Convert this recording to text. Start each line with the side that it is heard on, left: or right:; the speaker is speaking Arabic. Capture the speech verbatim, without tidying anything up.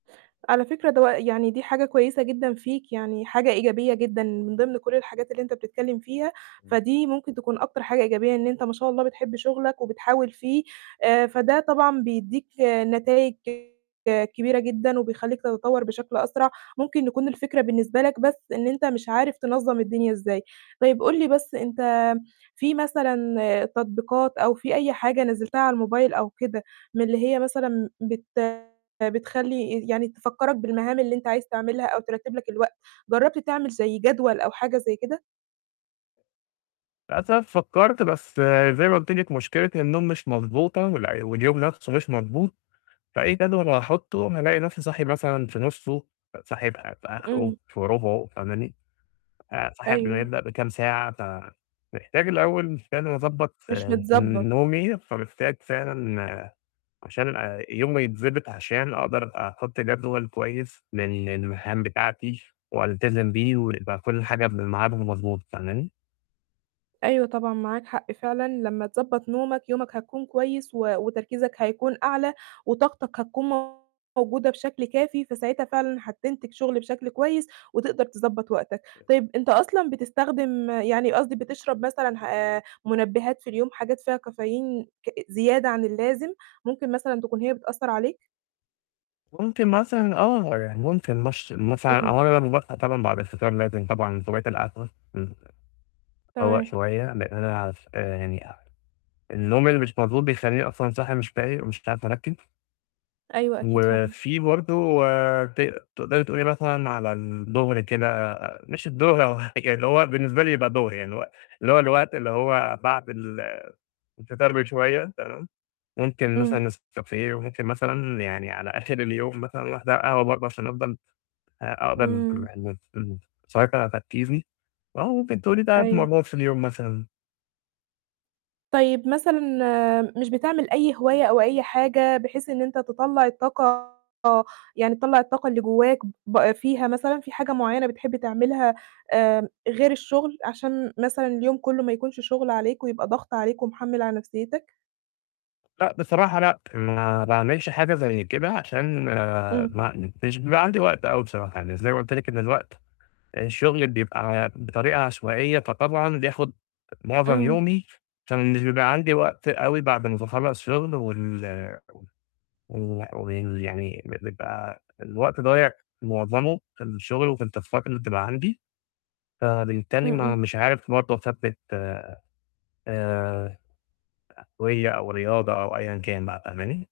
right: على فكرة دو يعني دي حاجة كويسة جدًا فيك، يعني حاجة إيجابية جدًا، من ضمن كل الحاجات اللي أنت بتتكلم فيها،
left: إمم.
right: فدي ممكن تكون أكتر حاجة إيجابية إن أنت ما شاء الله بتحب شغلك، وبتحاول فيه، آآ، فده طبعًا بيدّيك، نتايج كبيرة جدًا وبيخليك تتطور بشكل أسرع. ممكن يكون الفكرة بالنسبة لك بس إن أنت مش عارف تنظّم الدنيا إزاي. طيب قل لي بس أنت في مثلًا، تطبيقات أو في أي حاجة نزلتها على الموبايل أو كده من اللي هي مثلًا بت بتخلي يعني تفكرَك بالمهام اللي أنت عايز تعملها أو ترَتِب لك الوقت؟ جربت تعمل زَي جدول أو حاجة زَي كده؟
left: للاسف فكرت، بس، زَي ما قلُت لِك مُشكلة النوم مش مضبوطة، وال واليوم نفسه مش مضبوط. فأي جدول هاحطه أنا ألاقي نفسي صاحي مثلًا في نُصه، صاحي في في آخره،
right: إمم.
left: في رُبعه فاهماني؟ آآ، صاحي قبل ما
right: أيوه.
left: يبدأ بكام ساعة، فمحتاج الأول فعلًا أضبط
right: مش متضبط.
left: نومي، فمحتاج فعلًا، عشان يومي يتضبط عشان أقدر أحط جدول كويس لل للمهام بتاعتي، وألتزم بيه، ويبقى كل حاجة قبل الميعاد المضبوط، فاهماني؟
right: أيوه طبعًا معاك حق فعلًا، لما تضبط نومك، يومك هيكون كويس و وتركيزك هيكون أعلى وطاقتك هتكون موجودة بشكل كافي، فساعتها فعلًا هتنتج شغل بشكل كويس وتقدر تضبط وقتك.
left: [unintelligible]
right: طيب أنت أصلًا بتستخدم يعني قصدي بتشرب مثلًا آآ، منبهات في اليوم حاجات فيها كافيين ك زيادة عن اللازم؟ ممكن مثلًا تكون هي بتأثر عليك؟
left: مُمكن مثلًا آه يعني، ممكن مش مثلًا
right: إمم.
left: أولًا [unintelligible] طبعًا بعد الفطار لازم طبعًا [unintelligible] الأكل، إمم، أفوّق
right: تمام.
left: شوية لإن أنا [unintelligible] يعني النوم اللي مش مضبوط بيخليني أصلًا صاحي مش فايق ومش عارف أركِّز.
right: أيوه، أكيد فاهمة.
left: وفيه برضو، ت تقدري تقولي مثلًا على الضُهر كده، مش الضُهر، هو يعني اللي هو بالنسبة لي يبقى ضُهر، يعني اللي هو اللي هو الوقت اللي هو بعد ال الفطار بشوية، تمام؟ مُمكن مثلًا
right: إمم.
left: نسكافيه، وممكن مثلًا يعني على آخر اليوم مثلًا واحدة قهوة برضو عشان أفضّل أ أقدر،
right: إمم.
left: [unintelligible] أسيطر على تركيزي واهو ممكن تقولي تلات
right: أيوه.
left: مرات في اليوم مثلًا.
right: طيب مثلًا، مش بتعمل أي هواية أو أي حاجة بحيث إن أنت تطلّع الطاقة، يعني تطلّع الطاقة اللي جواك، ب فيها مثلًا فيه حاجة معينة بتحب تعملها، آآ، غير الشُغل؟ عشان مثلًا اليوم كله ما يكونش شُغل عليك، ويبقى ضغط عليك ومحمِل على نفسيتك.
left: لأ، بصراحة لأ، ما باعملش حاجة زي كده عشان، ما
right: إمم.
left: ما مش بيبقى عندي وقت أوي بصراحة. يعني زَي ما قُلت لِك إن الوقت الشُغل بيبقى بطريقة عشوائية، فطبعًا بياخد مُعظم
right: إمم.
left: يومي، فمش بيبقى عندي وقت أوي بعد ما باخلص شُغل، وال وال وال يعني بيبقى الوقت ضايع معظمه في الشُغل وفي التاسكات اللي بتبقى عندي. فبالتالي
right: إمم.
left: ما
right: إمم.
left: مش عارف برضو أثبِّت، آآ، [unintelligible] أو رياضة أو أيًا كان بقى، فاهماني؟